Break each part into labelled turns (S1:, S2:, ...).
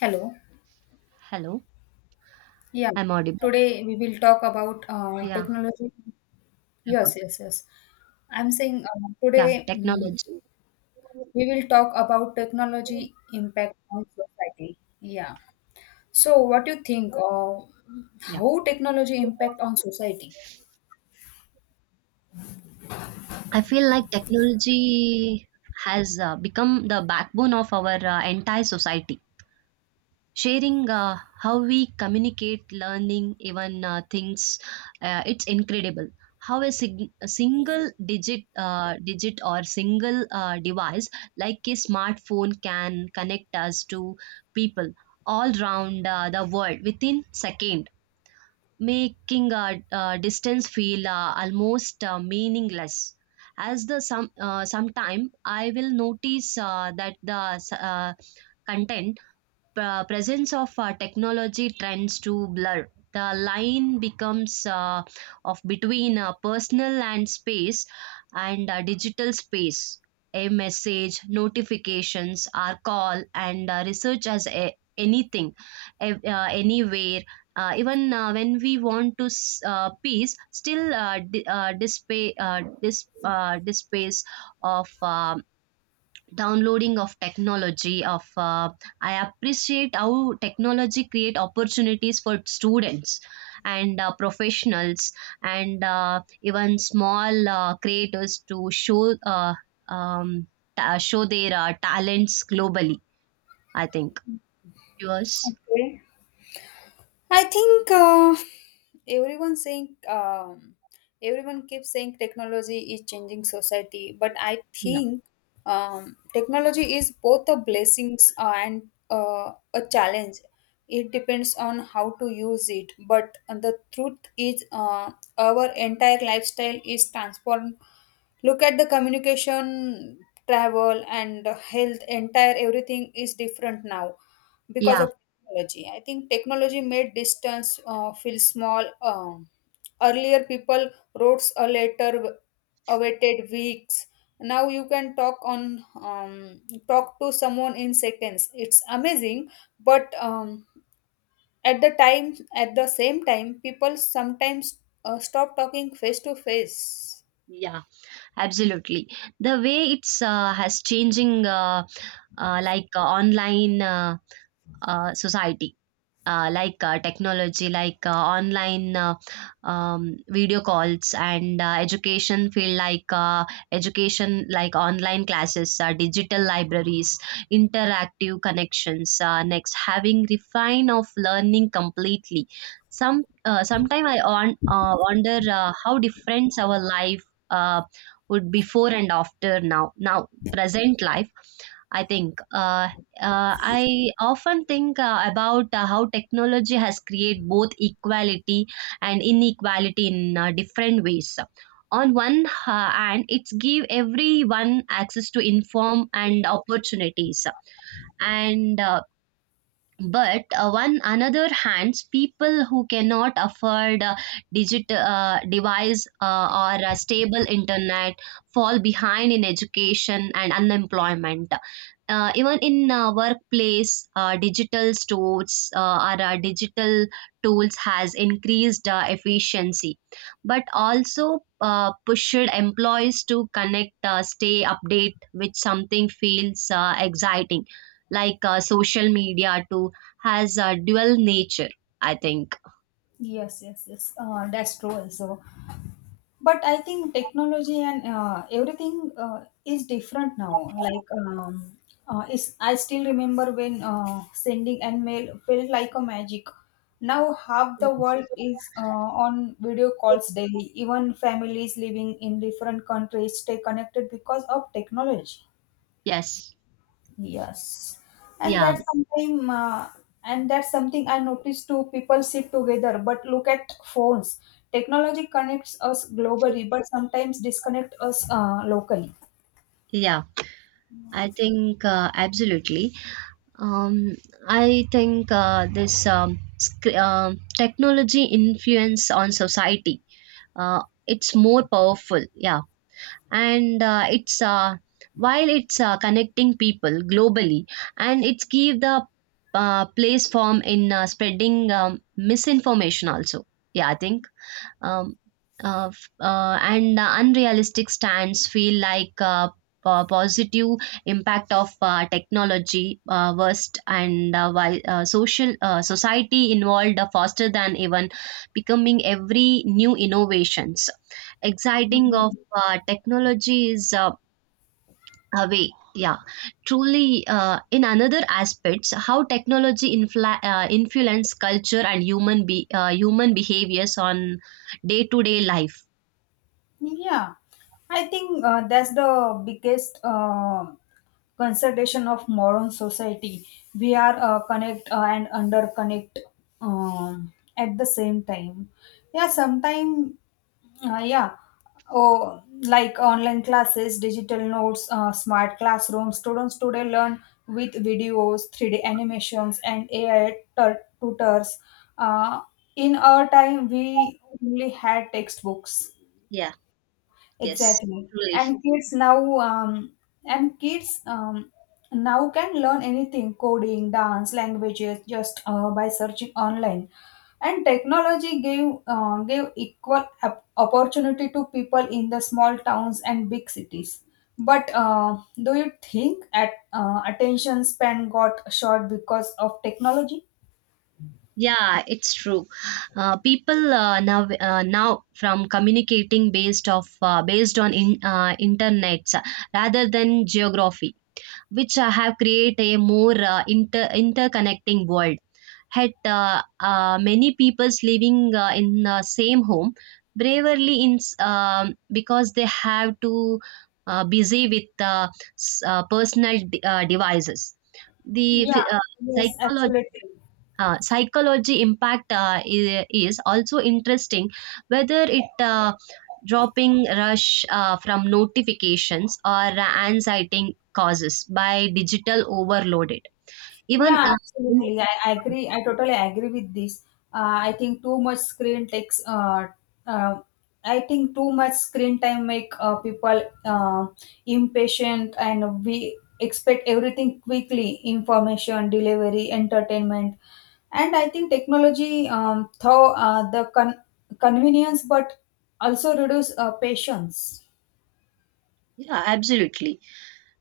S1: Hello.
S2: Hello,
S1: Yeah,
S2: I'm audible.
S1: today we will talk about
S2: Yeah,
S1: technology. Yes,
S2: welcome.
S1: yes, yes. I'm saying
S2: Yeah,
S1: today
S2: Technology.
S1: we will talk about technology impact on society. Yeah. So, what do you think?
S2: Yeah,
S1: How technology impact on society?
S2: I feel like technology has become the backbone of our entire society. Sharing how we communicate, learning, even things, it's incredible. How a single digit or single device like a smartphone can connect us to people all around the world within seconds, making distance feel almost meaningless. As the some Sometime I will notice that the content, presence of technology tends to blur the line becomes of between personal and space and digital space, a message notifications our call and research anything anywhere, even when we want to peace still dispace of downloading of technology of I appreciate how technology create opportunities for students and professionals and even small creators to show um, show their talents globally, I think. Yours?
S1: Okay. I think everyone saying um, everyone keeps saying technology is changing society, but I
S2: Yeah,
S1: think technology is both a blessings and a challenge. It depends on how to use it, but the truth is, our entire lifestyle is transformed. Look at the communication, travel, and health. Entire everything is different now because
S2: yeah,
S1: of technology. I think technology made distance feel small. Earlier, people wrote a letter, awaited weeks. Now you can talk to someone in seconds. It's amazing, but at the same time, people sometimes stop talking face to face.
S2: yeah, absolutely. The way it's has changing like online, society, like technology, like online, video calls and education field, like education, like online classes, digital libraries, interactive connections. Next, having refine of learning completely. Sometime I wonder how different our life uh, would before and after now. Now present life, I think. I often think about how technology has created both equality and inequality in different ways. On one hand, it's give everyone access to inform and opportunities, and but one another hands people who cannot afford a digital device or a stable internet fall behind in education and unemployment, even in workplace digital stores or digital tools has increased efficiency, but also pushed employees to connect stay update with something feels exciting, like social media to has a dual nature, I think.
S1: Yes, yes, yes. That's true also. But I think technology and everything is different now. Like, is I still remember when sending an mail felt like a magic. Now half the world is on video calls daily. Even families living in different countries stay connected because of technology.
S2: Yes.
S1: Yes, and
S2: Yeah.
S1: and that's something I noticed too. People sit together, but look at phones. Technology connects us globally, but sometimes disconnect us locally.
S2: Yeah. I think absolutely. Um, I think this technology influence on society. It's more powerful. Yeah, and it's while it's connecting people globally, and it's give the place form in spreading misinformation also. Yeah, I think. um, and the unrealistic stands feel like positive impact of technology worst, and while social society involved faster than even becoming every new innovations exciting of technology is away. Yeah, truly, in another aspects how technology influence culture and human behaviors on day to day life.
S1: Yeah, I think that's the biggest consideration of modern society. We are connect and under connect at the same time. Yeah, sometimes, yeah, oh, like online classes, digital notes, smart classrooms. Students today learn with videos, 3D animations, and AI tutors. Uh, in our time, we only had textbooks.
S2: Yeah, yes,
S1: Exactly.
S2: truly.
S1: And kids now can learn anything, coding, dance, languages, just by searching online. And technology gave equal opportunity to people in the small towns and big cities. But do you think at attention span got short because of technology?
S2: Yeah, it's true. People now from communicating based on internet rather than geography, which have create a more interconnecting world. Yet many people's living in same home bravely because they have to busy with personal devices. The phy-
S1: Yeah.
S2: uh,
S1: Yes,
S2: psychology,
S1: absolutely.
S2: psychology impact is also interesting, whether it dropping rush from notifications or anxiety causes by digital overloaded, even
S1: Yeah,
S2: in-
S1: absolutely. I agree. I totally agree with this. I think too much screen takes. Uh, I think too much screen time make people impatient, and we expect everything quickly: information, delivery, entertainment, and I think technology though the convenience, but also reduce patience.
S2: Yeah, absolutely.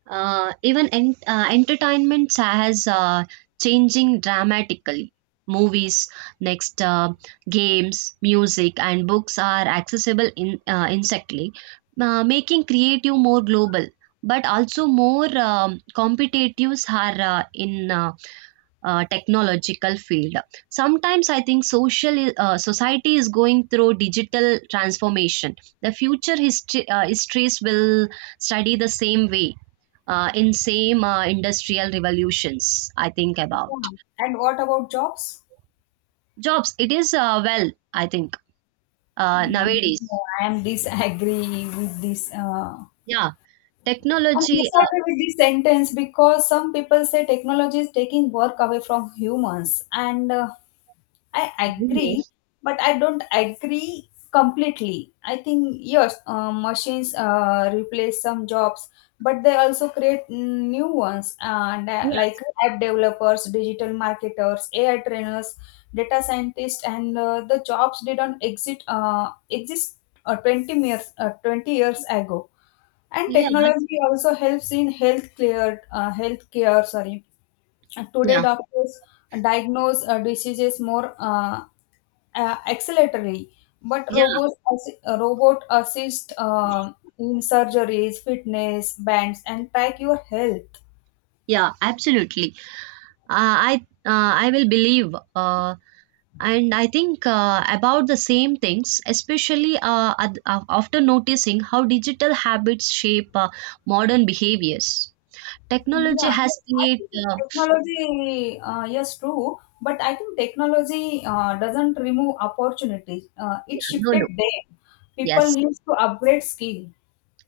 S2: Entertainment has changing dramatically. Movies, next games, music and books are accessible in instantly, making creative more global, but also more competitives are in technological field. Sometimes I think society is going through digital transformation. The future history histories will study the same way, in same industrial revolutions, I think about.
S1: Yeah. And what about jobs?
S2: Jobs, it is well, I think
S1: Mm,
S2: nowadays.
S1: no, I am disagree with this.
S2: Yeah,
S1: I
S2: technology,
S1: disagree with this sentence because some people say technology is taking work away from humans, and I agree,
S2: business.
S1: but I don't agree completely. I think yes, machines replace some jobs, but they also create new ones, and
S2: Yeah,
S1: like app developers, digital marketers, AI trainers, data scientists, and the jobs didn't exist 20 years ago. And
S2: yeah,
S1: technology also helps in health care, sorry. And today,
S2: yeah,
S1: doctors diagnose diseases more acceleratorily, but
S2: yeah,
S1: robot assist in surgeries, fitness bands, and track your health.
S2: yeah, absolutely. uh, i I will believe and I think about the same things, especially after noticing how digital habits shape modern behaviors. Technology
S1: Yeah,
S2: has
S1: I think
S2: created
S1: technology, yes, true, but I think technology doesn't remove opportunities.
S2: yeah,
S1: It
S2: no
S1: shifted
S2: no,
S1: them. People
S2: yes.
S1: need to upgrade skill.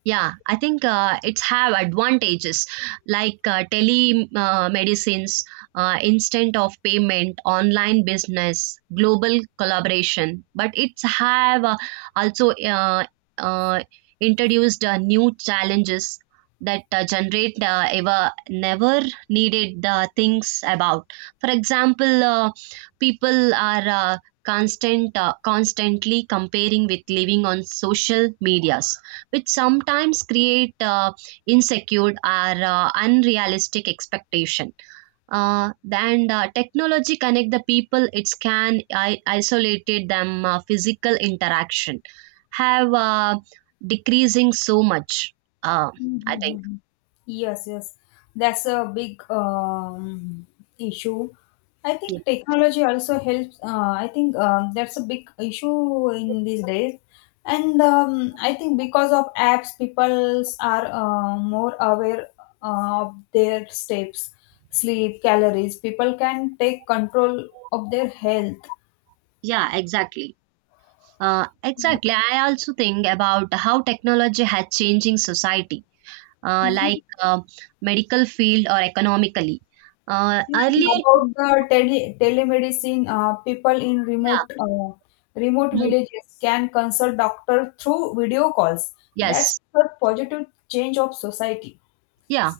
S2: Yeah, I think it's have advantages like tele medicines, instant of payment, online business, global collaboration. But it's have also uh, introduced new challenges that generate ever never needed things about. For example, people are constantly comparing with living on social medias, which sometimes create insecure or unrealistic expectation. And technology connect the people. It can isolated them, physical interaction have decreasing so much. Uh, I think.
S1: Mhm. Yes, yes. That's a big issue. I think technology also helps. I think that's a big issue in these days. And I think because of apps, people are more aware of their steps, sleep, calories. People can take control of their health.
S2: Yeah, exactly. Exactly. I also think about how technology has changing society, like medical field or economically.
S1: Yeah,
S2: Earlier,
S1: about the telemedicine, people in
S2: yeah,
S1: remote villages can consult doctor through video calls. That's
S2: yes.
S1: a positive change of society.
S2: Yeah.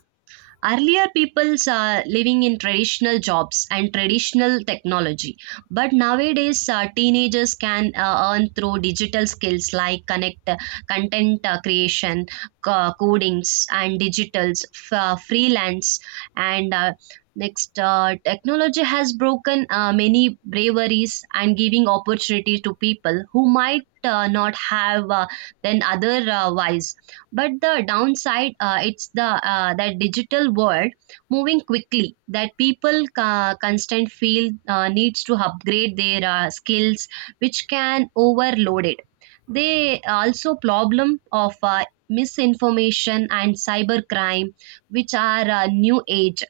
S2: Earlier, people's are living in traditional jobs and traditional technology. But nowadays, teenagers can earn through digital skills, like content creation, codings, and digitals, freelance. And next, technology has broken many braveries and giving opportunity to people who might not have then otherwise. But the downside, it's the that digital world moving quickly that people constant feel needs to upgrade their skills, which can overload it. They also problem of misinformation and cybercrime, which are new age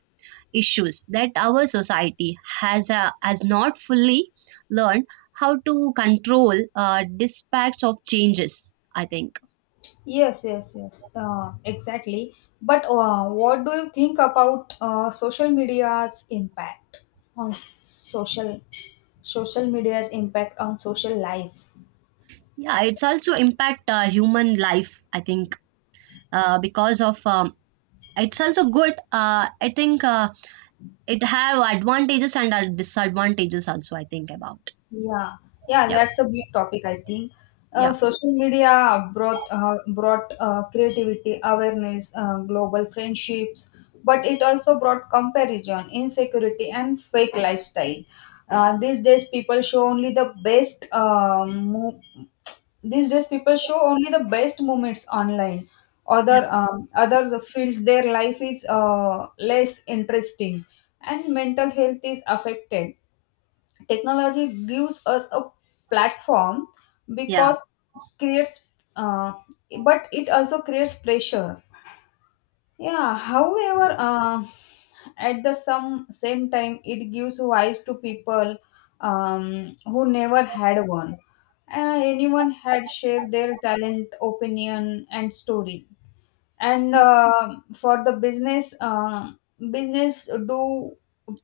S2: issues that our society has not fully learned how to control dispatch of changes, I think.
S1: Yes, yes, yes, exactly. But what do you think about on social social media's impact on social life?
S2: Yeah, it's also impact human life. I think because of it's also good. I think it have advantages and disadvantages also. I think about,
S1: Yeah, yeah,
S2: yeah,
S1: that's a big topic, I think.
S2: yeah,
S1: Social media brought creativity, awareness, global friendships, but it also brought comparison, insecurity, and fake lifestyle. These days, people show only the best. Mo- These days, people show only the best moments online.
S2: yeah,
S1: Others feels their life is less interesting, and mental health is affected. Technology gives us a platform
S2: yeah,
S1: because creates uh, but it also creates pressure. Yeah, however at the some same time, it gives voice to people who never had one. Anyone had shared their talent opinion and story. And for the business business do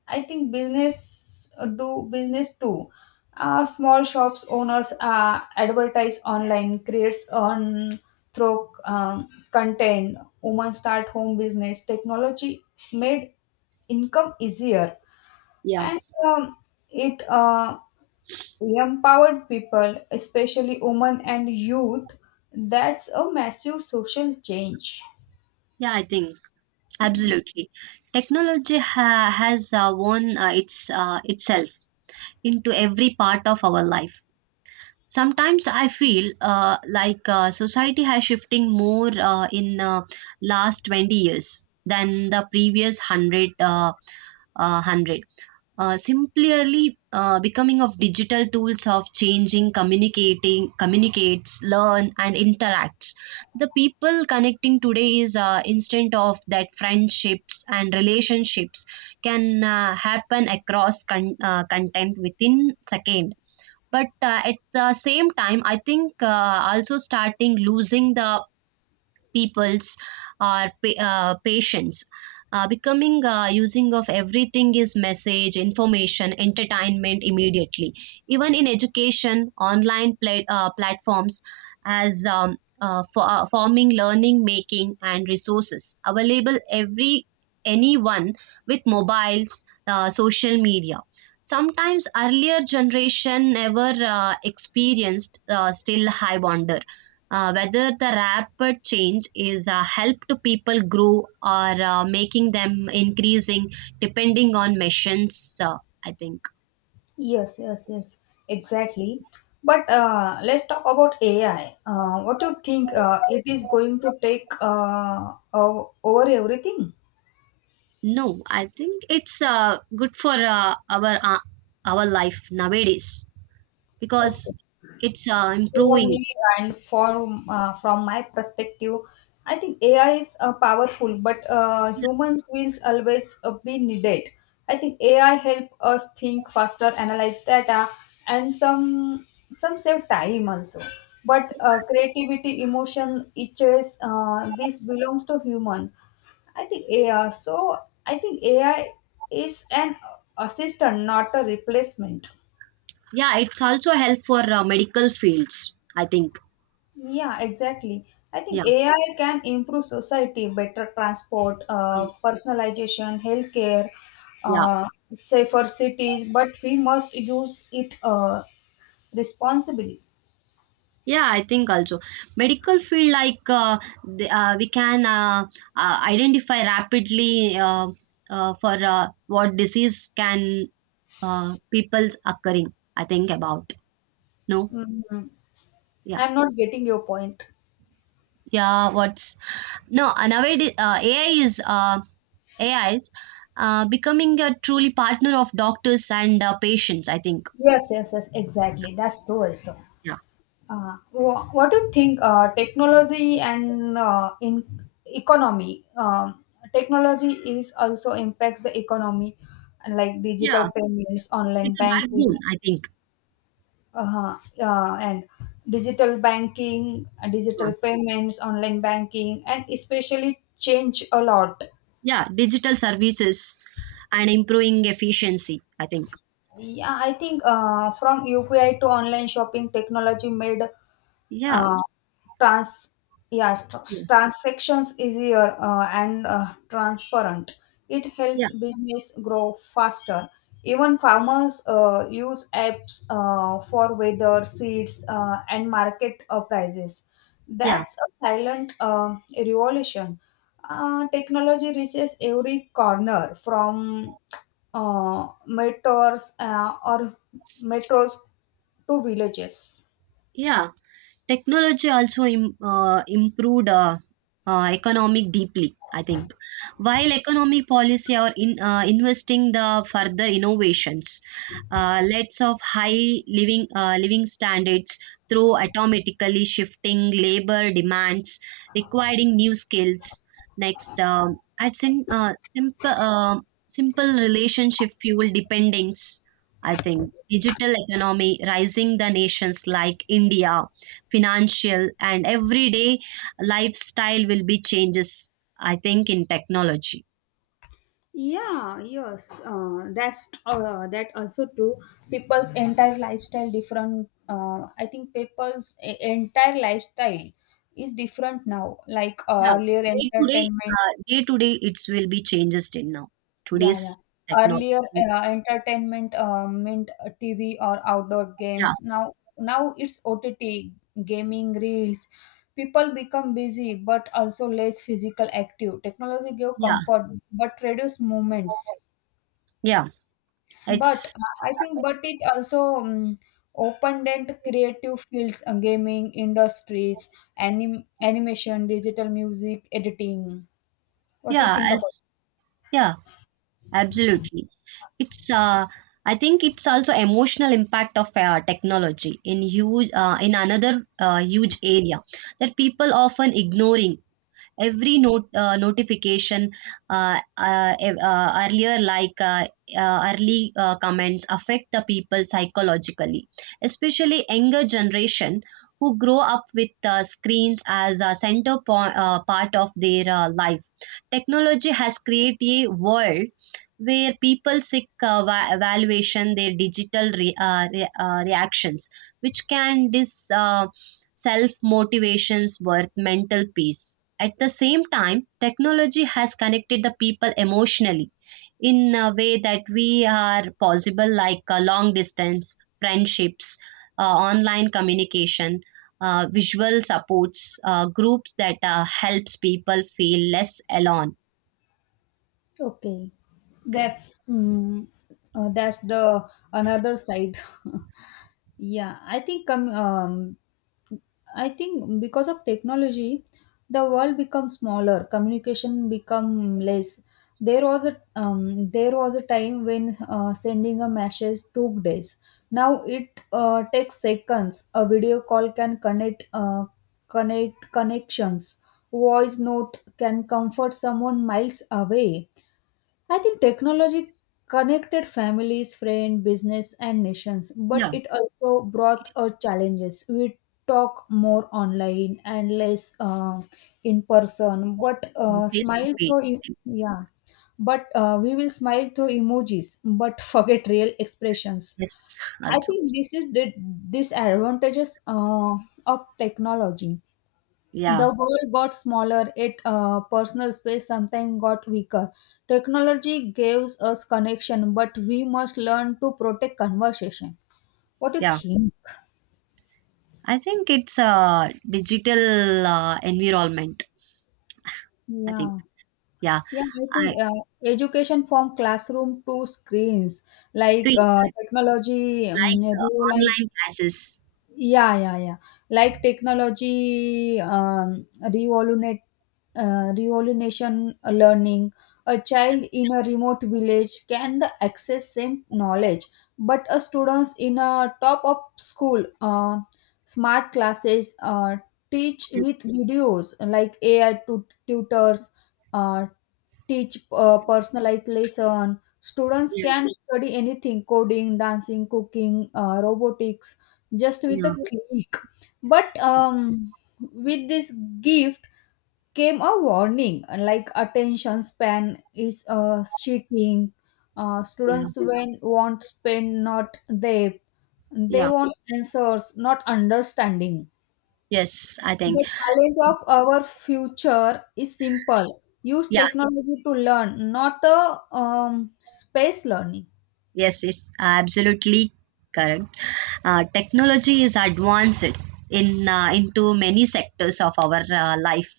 S1: I think business do business too. Small shops owners advertise online creates on through content. Women start home business. Technology made income easier,
S2: yeah,
S1: and it empowered people, especially women and youth. That's a massive social change.
S2: yeah. I think absolutely. Technology has won its itself into every part of our life. Sometimes I feel like society has shifting more in last 20 years than the previous 100. Simply becoming of digital tools of changing, communicating, communicates, learn, and interacts. The people connecting today is instant of that friendships and relationships can happen across content within second. But at the same time, I think also starting losing the people's or patients, becoming using of everything is message, information, entertainment immediately, even in education online platforms, forming learning making and resources available every anyone with mobiles, social media. Sometimes earlier generation never experienced still high wonder whether the rapid change is help to people grow or making them increasing depending on missions, uh, I think.
S1: Yes, yes, yes, exactly. But let's talk about AI. What do you think it is going to take over everything?
S2: No, I think it's good for our life nowadays, because
S1: Okay.
S2: it's
S1: For
S2: improving.
S1: me and for from my perspective, I think AI is powerful, but humans will always be needed. I think AI help us think faster, analyze data, and some save time also, but creativity, emotion, itches this belongs to human. I think AI. So I think AI is an assistant, not a replacement.
S2: Yeah, it's also help for medical fields, I think.
S1: Yeah, exactly. I
S2: Yeah,
S1: think AI can improve society, better transport,
S2: uh,
S1: personalization, healthcare,
S2: yeah.
S1: uh, safer cities, but we must use it responsibly.
S2: Yeah, I think also medical field like we can identify rapidly, for what disease can people's occurring. I think about, no,
S1: Mhm.
S2: yeah,
S1: I'm not getting your point.
S2: yeah. What's, no, nowadays AI is A I is becoming a truly partner of doctors and patients, I think.
S1: Yes, yes, yes, exactly. That's true also.
S2: Yeah,
S1: What do you think technology and in economy? Technology is also impacts the economy, and like digital
S2: yeah.
S1: payments, online
S2: It's a backbone,
S1: banking,
S2: I think.
S1: uh, and
S2: Yeah,
S1: digital payments, online banking, and especially change a lot.
S2: yeah. Digital services and improving efficiency, I think.
S1: Yeah, I think from UPI to online shopping, technology made
S2: Yeah,
S1: uh, trans
S2: yes.
S1: transactions easier and transparent. It
S2: Yeah.
S1: helps business grow faster. Even farmers use apps for weather, seeds, and market prices.
S2: Yeah.
S1: That's a silent revolution. Technology reaches every corner, from uh, metros uh, or metros to villages.
S2: Yeah. Technology also improved economic deeply, I think. While economic policy are in investing the further innovations, let of high living standards through automatically shifting labor demands, requiring new skills. Next, at sim- simple simple relationship fuel dependence. I think digital economy rising the nations like India, financial and everyday lifestyle will be changes, I think in technology.
S1: Yeah, yes, that also true. People's entire lifestyle different. I think people's entire lifestyle is different now. Like
S2: Yeah, day to day, day to day it will be changes in now
S1: yeah,
S2: today's
S1: yeah. Earlier
S2: technology.
S1: entertainment meant TV or outdoor
S2: Yeah,
S1: games. Now, it's OTT, gaming, reels. People become busy, but also less physical active. Technology give
S2: yeah,
S1: comfort, but reduce movements.
S2: yeah,
S1: But
S2: it's,
S1: I think, but it also opened and creative fields, gaming industries, animation, digital music, editing. What do you
S2: yeah.
S1: think
S2: As,
S1: about
S2: yeah, absolutely. It's I think it's also emotional impact of technology in huge, in another huge area that people often ignoring every note notification, earlier, like early comments affect the people psychologically, especially younger generation who grow up with screens as a center part of their life. Technology has created a world where people seek evaluation their digital reactions, which can dis self motivations worth mental peace. At the same time, technology has connected the people emotionally in a way that we are possible, like long distance friendships, online communication, visual supports groups that helps people feel less alone.
S1: it? Okay,
S2: Okay.
S1: that's mm, that's the another side. Yeah, I think because of technology, the world becomes smaller. Communication become less. There was a time when sending a message took days. Now it takes seconds. A video call can connections. Voice note can comfort someone miles away. I think technology connected families, friends, business, and nations, but
S2: Yeah,
S1: it also brought challenges. We talk more online and less in person, but
S2: face to face.
S1: yeah, but we will smile through emojis, but forget real expressions.
S2: Yes,
S1: I
S2: also.
S1: think this is the disadvantages of technology.
S2: Yeah,
S1: The world got smaller, it personal space sometimes got weaker. Technology gives us connection, but we must learn to protect conversation. What do you
S2: yeah.
S1: think?
S2: I think it's a digital environment, I think.
S1: Yeah,
S2: Yeah.
S1: yeah, I
S2: I,
S1: think education from classroom to screens, like
S2: screens,
S1: technology
S2: like
S1: revolutionized.
S2: online classes.
S1: Yeah, yeah, yeah. Like technology, revolution learning. A child in a remote village can the access same knowledge, but a students in a top of school, smart classes, teach
S2: Yeah,
S1: with videos like AI tutors, uh, teach personalized lesson. Students
S2: yeah,
S1: can study anything, coding, dancing, cooking, robotics, just with a
S2: yeah,
S1: click. But with this gift came a warning, like attention span is shrinking.
S2: yeah.
S1: Students when want spend not depth. They
S2: Yeah.
S1: want answers, not understanding.
S2: Yes, I think.
S1: The challenge of our future is simple. Use
S2: Yeah,
S1: technology to learn, not a space learning.
S2: yes, it's absolutely correct. Technology is advanced in into many sectors of our life.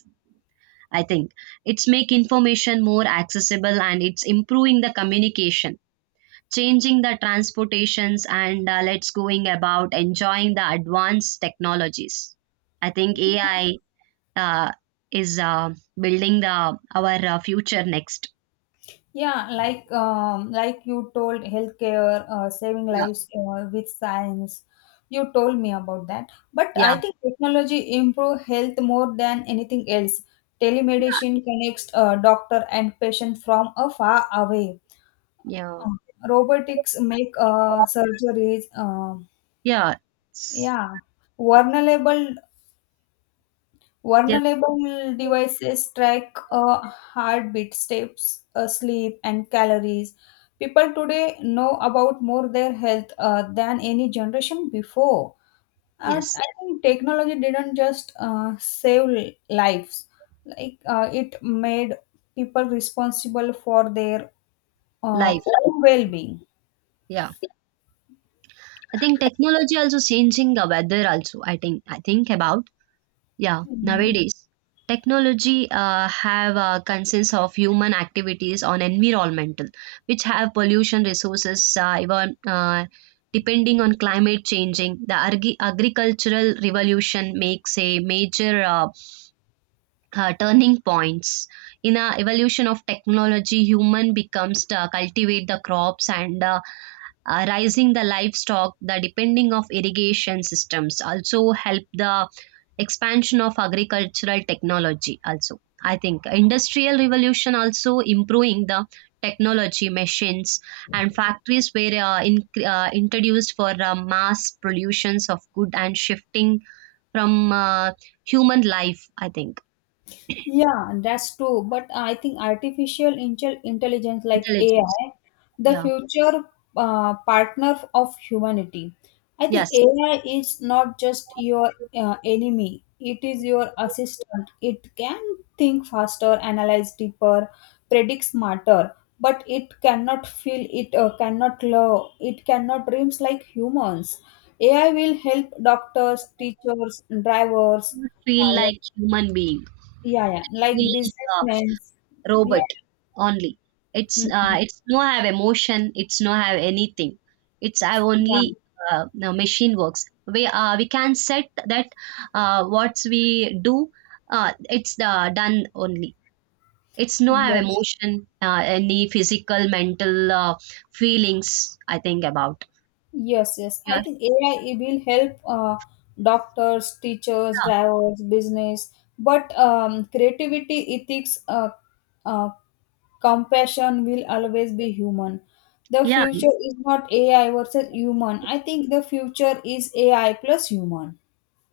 S2: I think it's make information more accessible, and it's improving the communication, changing the transportations, and let's going about enjoying the advanced technologies. I think AI uh, is building the our future next.
S1: Yeah, like you told healthcare, saving
S2: Yeah,
S1: lives with science. You told me about that. But
S2: yeah,
S1: I think technology improve health more than anything else. Telemedicine connects doctor and patient from a far away.
S2: yeah,
S1: Robotics make surgeries
S2: yeah, it's,
S1: Yeah, vulnerable
S2: yeah,
S1: vulnerable devices track heartbeat, steps, sleep, and calories. People today know about more their health than any generation before. And
S2: yes,
S1: I think technology didn't just save lives; like it made people responsible for their
S2: life,
S1: own well-being.
S2: yeah. I think technology also changing the weather also, I think, I think about. Yeah,
S1: Mm.
S2: nowadays technology have a consensus of human activities on environmental, which have pollution resources, even depending on climate changing. The agricultural revolution makes a major turning points in a evolution of technology. Human becomes to cultivate the crops and rising the livestock. The depending of irrigation systems also help the expansion of agricultural technology also, I think. Industrial revolution also improving the technology machines and factories were introduced for mass productions of good, and shifting from human life, I think.
S1: Yeah, that's true. But I think artificial intelligence like
S2: Intelligence,
S1: AI, the
S2: yeah,
S1: future partner of humanity. I think
S2: yes,
S1: AI is not just your enemy, it is your assistant. It can think faster, analyze deeper, predict smarter, but it cannot feel, it cannot love, it cannot dreams like humans. AI will help doctors, teachers, drivers,
S2: feel like human being,
S1: yeah, yeah. Like
S2: feel like,
S1: businessmen. Yeah.
S2: robot only.
S1: Mhm.
S2: It's no have emotion. It's no have anything. It's have
S1: Yeah.
S2: only no, machine works. We can set that what we do. It's the done only. It's no have
S1: Yes.
S2: emotion, any physical, mental feelings. I think about,
S1: Yes, yes.
S2: yeah,
S1: I think AI it will help doctors, teachers, drivers, business, but creativity, ethics, uh, compassion will always be human. The
S2: yeah, yeah,
S1: future is not AI versus human. I think the future is AI plus human.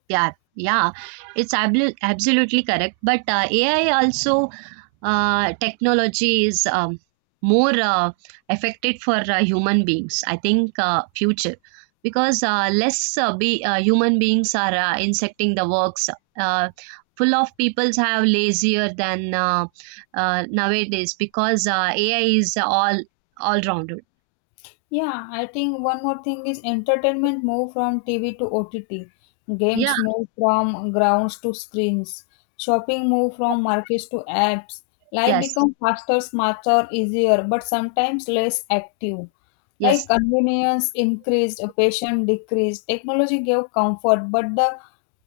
S2: yeah. Yeah. It's absolutely correct. But AI also, technology is more affected for human beings, I think future, because less be human beings are insecting the works, uh, full of peoples have lazier than nowadays, because AI is all rounded.
S1: Yeah, I think one more thing is entertainment move from TV to OTT.
S2: Yeah,
S1: Games move from grounds to screens. Shopping move from markets to apps. Life
S2: yes,
S1: becomes faster, smarter, easier, but sometimes less active. Like
S2: yes,
S1: convenience increased, passion decreased. Technology gave comfort, but the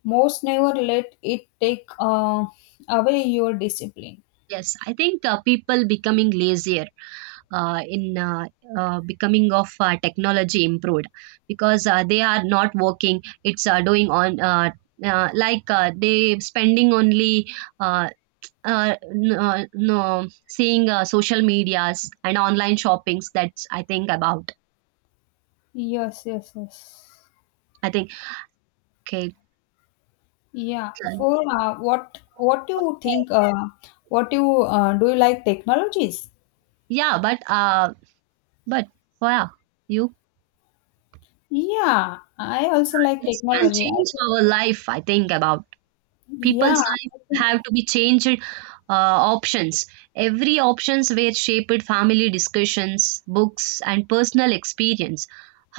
S1: most never let it take away your discipline.
S2: yes, I think people becoming lazier in becoming of technology improved, because they are not working, it's doing on like they spending only uh, no seeing social medias and online shoppings, that's I think about.
S1: Yes, yes, yes.
S2: I think, okay.
S1: Yeah.
S2: uh,
S1: For what do you think? What do you like technologies?
S2: yeah, but but yeah, you,
S1: Yeah, I also like
S2: it can
S1: technology. I
S2: change
S1: think,
S2: our life, I think about.
S1: yeah,
S2: People's life
S1: I think-
S2: have to be changed options, every options were shaped family discussions, books and personal experience,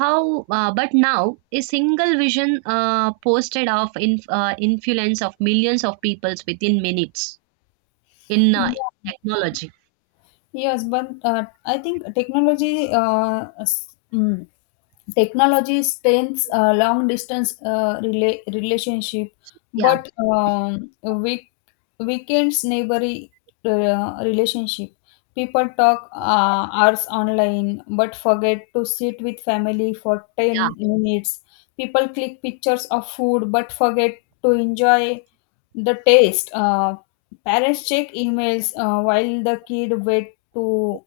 S2: how but now a single vision posted of influence of millions of peoples within minutes in
S1: yeah.
S2: technology.
S1: Yes, but I think technology strengthens long distance relationship,
S2: Yeah,
S1: but weak weekends neighboring relationship. People talk hours online, but forget to sit with family for
S2: yeah.
S1: 10 minutes. People click pictures of food, but forget to enjoy the taste. Parents check emails while the kid wait to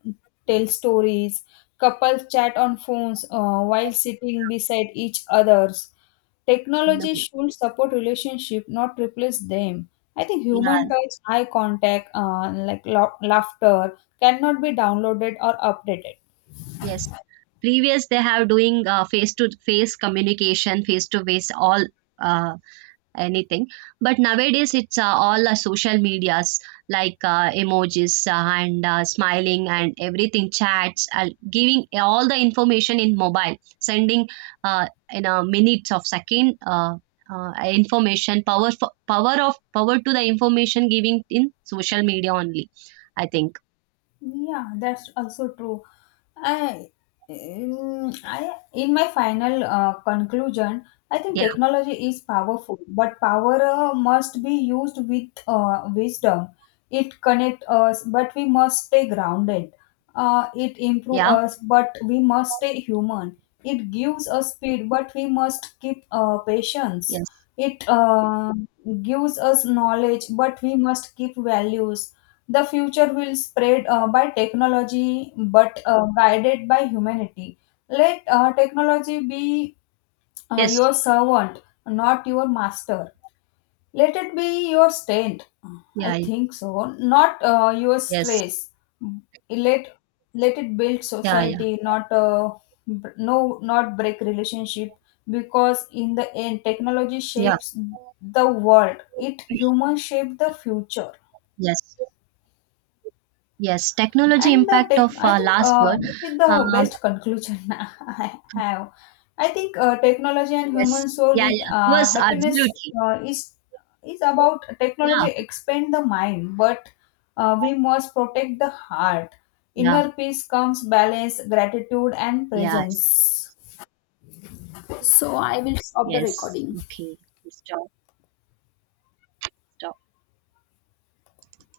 S1: tell stories. Couples chat on phones while sitting beside each others.
S2: No,
S1: Technology should support relationship, not replace them. I think
S2: yeah,
S1: human touch, eye contact, like la laughter cannot be downloaded or updated.
S2: yes. Previous, they have doing face to face communication, face to face all. Uh, anything, but nowadays it's all social medias, like emojis, and smiling and everything chats, giving all the information in mobile sending in a minutes of second, information power power of power to the information giving in social media only, I think.
S1: Yeah, that's also true. I, I, in my final conclusion, I think
S2: Yeah,
S1: technology is powerful, but power must be used with wisdom. It connect us, but we must stay grounded. It improve
S2: yeah,
S1: us, but we must stay human. It gives us speed, but we must keep patience.
S2: yes,
S1: It gives us knowledge, but we must keep values. The future will spread by technology, but guided by humanity. Let technology be
S2: yes,
S1: your servant, not your master. Let it be your strength. I
S2: yeah,
S1: think so. Not your
S2: yes,
S1: stress. Let Let it build
S2: yeah, yeah,
S1: society, not no, not break relationship. Because in the end, technology
S2: yeah,
S1: shapes the world. It humans shape the future.
S2: yes, yes, technology
S1: And
S2: impact of
S1: I think
S2: last word.
S1: this is
S2: Um,
S1: the best conclusion I have. I think technology and
S2: Yes.
S1: human soul
S2: Yeah,
S1: is
S2: yeah. Yes,
S1: happiness
S2: absolutely.
S1: uh, is is about technology
S2: Yeah,
S1: expand the mind, but we must protect the heart.
S2: yeah,
S1: Inner peace comes balance, gratitude, and
S2: yes,
S1: presence. So I will stop the
S2: yes.
S1: recording.
S2: Okay. Stop, stop.